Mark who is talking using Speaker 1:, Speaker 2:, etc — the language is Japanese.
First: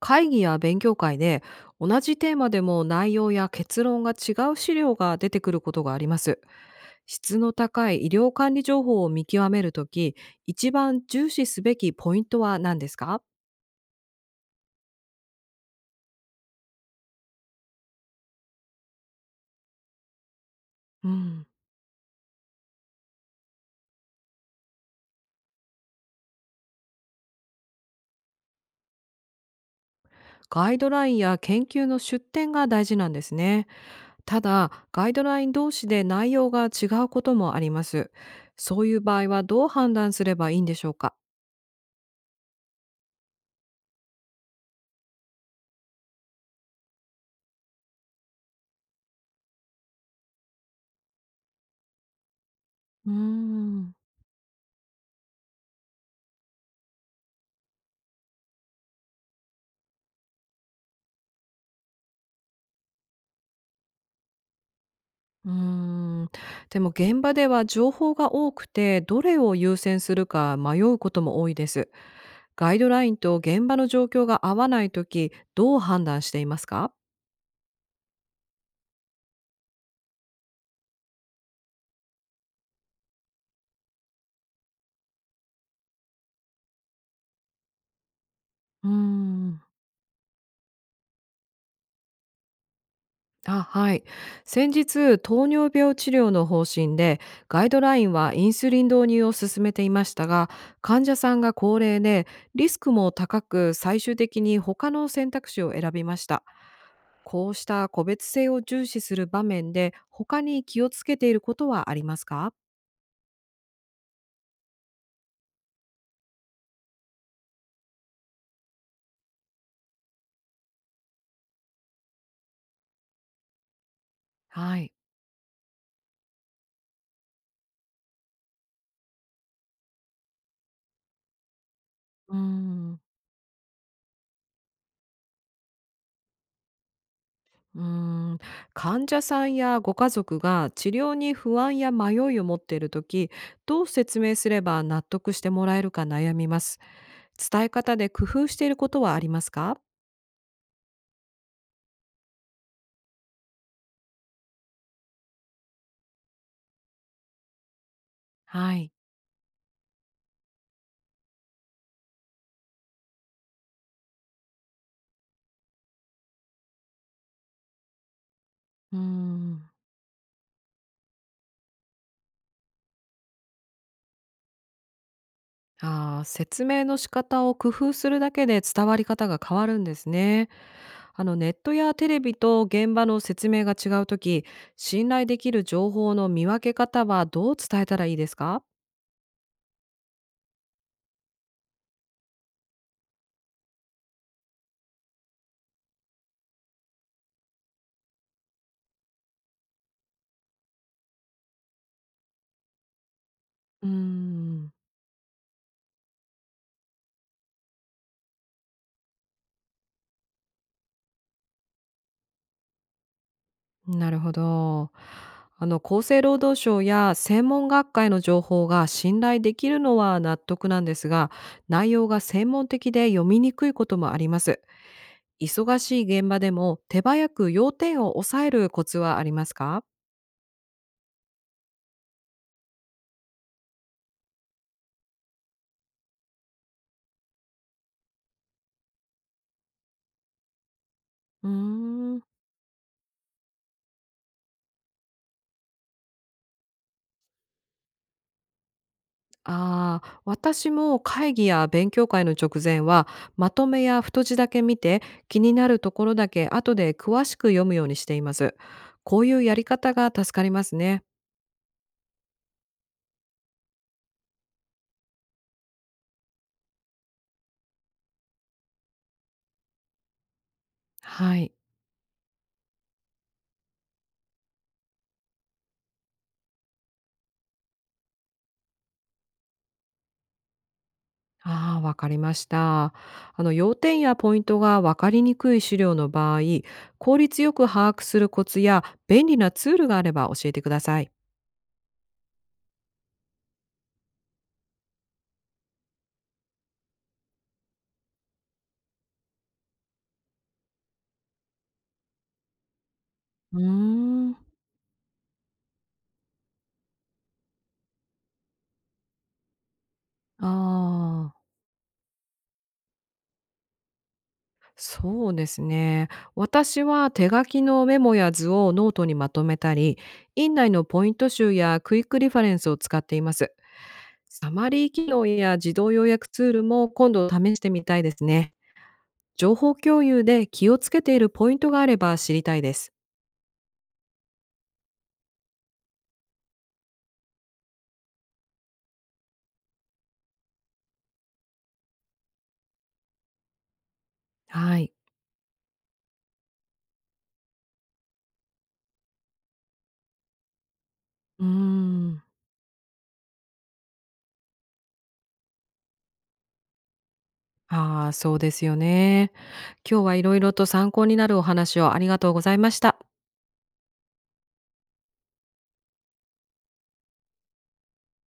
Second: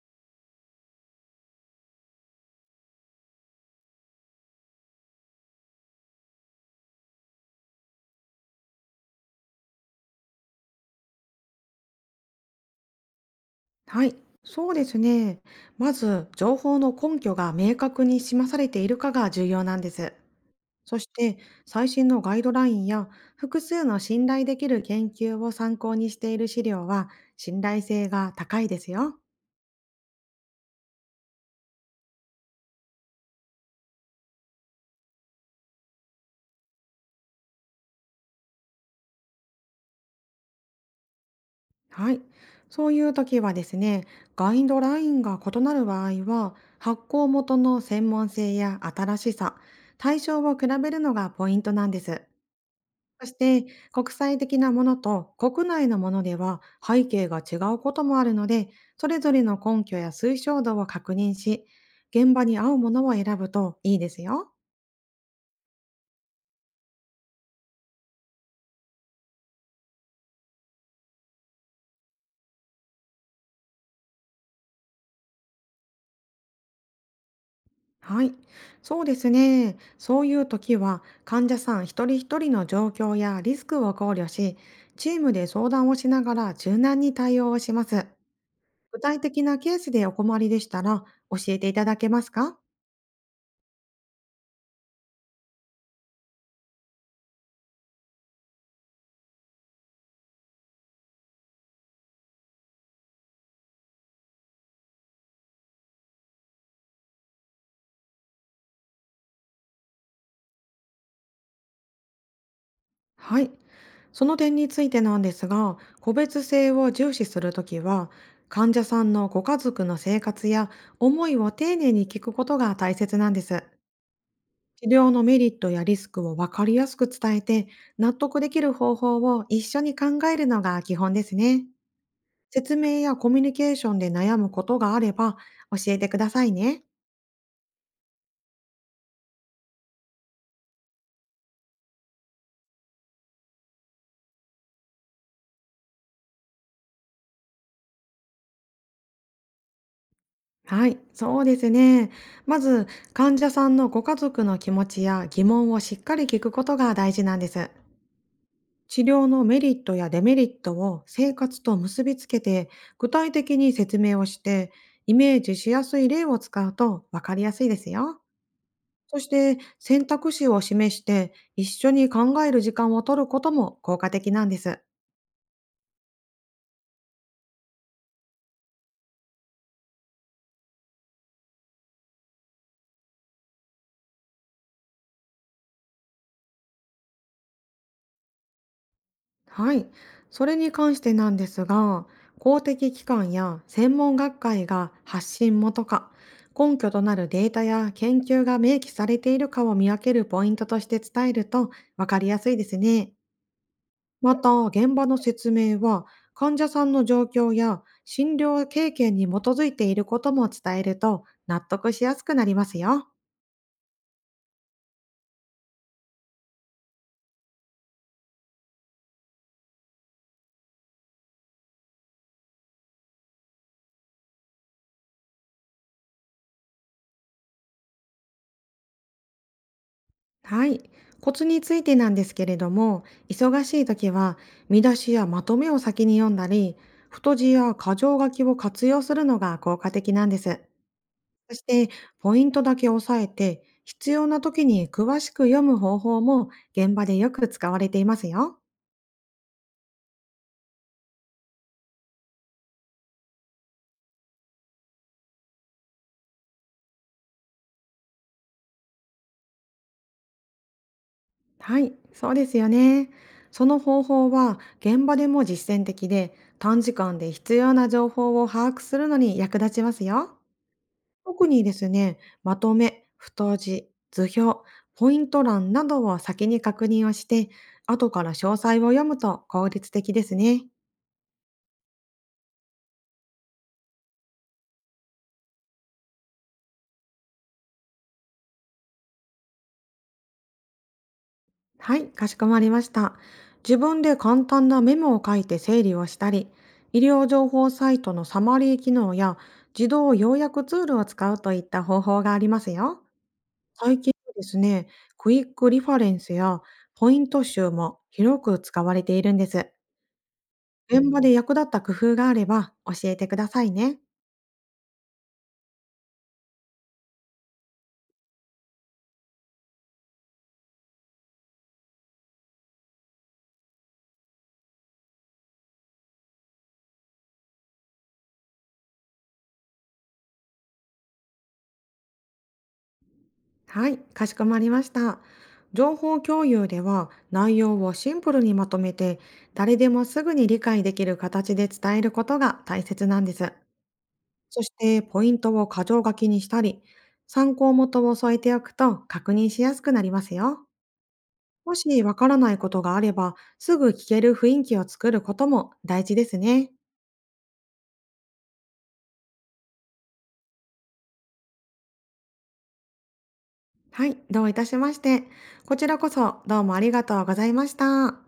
Speaker 1: 会議や勉強会で同じテーマでも内容や結論が違う資料が出てくることがあります。質の高い医療管理情報を見極めるとき、一番重視すべきポイントは何ですか？
Speaker 2: はい、そうですね。まず、情報の根拠が明確に示されているかが重要なんです。そし
Speaker 1: う
Speaker 2: て、
Speaker 1: ん、
Speaker 2: 最新のガイドラインや複数の信頼できる研究を参考にしている資料は信頼性が高いですよ。
Speaker 1: ガイドラインや研究の出典が大事なんですね。ただ、ガイドライン同士で内容が違うこともあります。そういう場合はどう判断すればいいんでしょうか？
Speaker 2: はい。そういう時はですね、ガイドラインが異なる場合は、発行元の専門性や新しさ、対象を比べるのがポイントなんです。
Speaker 1: うー
Speaker 2: そして、
Speaker 1: ん。
Speaker 2: 国際的なものと国内のものでは背景が違うこともあるので、それぞれの根拠や推奨度を確認し、現場に合うものを選ぶといいですよ。
Speaker 1: うーん、でも現場では情報が多くて、どれを優先するか迷うことも多いです。ガイドラインと現場の状況が合わないとき、どう判断していますか？
Speaker 2: はい。そうですね。そういう時は、患者さん一人一人の状況やリスクを考慮し、チームで相談をしながら柔軟に対応をします。
Speaker 1: うー
Speaker 2: 具体的な
Speaker 1: ん。
Speaker 2: ケースでお困りでしたら教えていただけますか？
Speaker 1: あ、はい。先日、糖尿病治療の方針で、ガイドラインはインスリン導入を進めていましたが、患者さんが高齢で、リスクも高く、最終的に他の選択肢を選びました。こうした個別性を重視する場面で、他に気をつけていることはありますか？
Speaker 2: はい。その点についてなんですが、個別性を重視するときは、患者さんのご家族の生活や思いを丁寧に聞くことが大切なんです。
Speaker 1: は
Speaker 2: 治
Speaker 1: い。
Speaker 2: 療のメリットやリスクを分かりやすく伝えて、納得できる方法を一緒に考えるのが基本ですね。
Speaker 1: うー
Speaker 2: 説
Speaker 1: ん。
Speaker 2: 明やコミュニケーションで悩むことがあれば教えてくださいね。
Speaker 1: うーん。患者さんやご家族が治療に不安や迷いを持っている時、どう説明すれば納得してもらえるか悩みます。伝え方で工夫していることはありますか？
Speaker 2: はい、そうですね。まず、患者さんのご家族の気持ちや疑問をしっかり聞くことが大事なんです。
Speaker 1: はい。
Speaker 2: 治療のメリットやデメリットを生活と結びつけて具体的に説明をして、イメージしやすい例を使うと分かりやすいですよ。
Speaker 1: うー
Speaker 2: そして
Speaker 1: ん。
Speaker 2: 選択肢を示して一緒に考える時間を取ることも効果的なんです。
Speaker 1: あー、説明の仕方を工夫するだけで伝わり方が変わるんですね。ネットやテレビと現場の説明が違う時、信頼できる情報の見分け方はどう伝えたらいいですか？
Speaker 2: はい。それに関してなんですが、公的機関や専門学会が発信元か、根拠となるデータや研究が明記されているかを見分けるポイントとして伝えると分かりやすいですね。
Speaker 1: うー
Speaker 2: また、
Speaker 1: ん。
Speaker 2: 現場の説明は、患者さんの状況や診療経験に基づいていることも伝えると納得しやすくなりますよ。
Speaker 1: なるほど。厚生労働省や専門学会の情報が信頼できるのは納得なんですが、内容が専門的で読みにくいこともあります。忙しい現場でも手早く要点を抑えるコツはありますか？
Speaker 2: はい。コツについてなんですけれども、忙しい時は見出しやまとめを先に読んだり、太字や箇条書きを活用するのが効果的なんです。
Speaker 1: うー
Speaker 2: そして、
Speaker 1: ん。
Speaker 2: ポイントだけ押さえて、必要な時に詳しく読む方法も現場でよく使われていますよ。
Speaker 1: あー、私も会議や勉強会の直前はまとめや太字だけ見て、気になるところだけ後で詳しく読むようにしています。こういうやり方が助かりますね。
Speaker 2: はい、そうですよね。その方法は現場でも実践的で、短時間で必要な情報を把握するのに役立ちますよ。
Speaker 1: は
Speaker 2: 特
Speaker 1: い。
Speaker 2: にですね、まとめ、太字、図表、ポイント欄などを先に確認をして、後から詳細を読むと効率的ですね。
Speaker 1: ああ、わかりました。要点やポイントがわかりにくい資料の場合、効率よく把握するコツや便利なツールがあれば教えてください。
Speaker 2: はい、かしこまりました。自分で簡単なメモを書いて整理をしたり、医療情報サイトのサマリー機能や自動要約ツールを使うといった方法がありますよ。
Speaker 1: うー
Speaker 2: 最近は
Speaker 1: ん、
Speaker 2: ですね、クイックリファレンスやポイント集も広く使われているんです。現場
Speaker 1: あ
Speaker 2: で
Speaker 1: あ、
Speaker 2: 役立った工夫があれば教えてくださいね。
Speaker 1: そうですね。私は手書きのメモや図をノートにまとめたり、院内のポイント集やクイックリファレンスを使っています。サマリー機能や自動要約ツールも今度試してみたいですね。情報共有で気をつけているポイントがあれば知りたいです。
Speaker 2: はい、かしこまりました。情報共有では内容をシンプルにまとめて、誰でもすぐに理解できる形で伝えることが大切なんです。そし
Speaker 1: はい。
Speaker 2: てポイントを箇条書きにしたり、参考元を添えておくと確認しやすくなりますよ。
Speaker 1: うー
Speaker 2: もしわ
Speaker 1: ん。
Speaker 2: からないことがあればすぐ聞ける雰囲気を作ることも大事ですね。
Speaker 1: ああ、そうですよね。今日は色々と参考になるお話をありがとうございました。
Speaker 2: はい、どういたしまして。こちらこそどうもありがとうございました。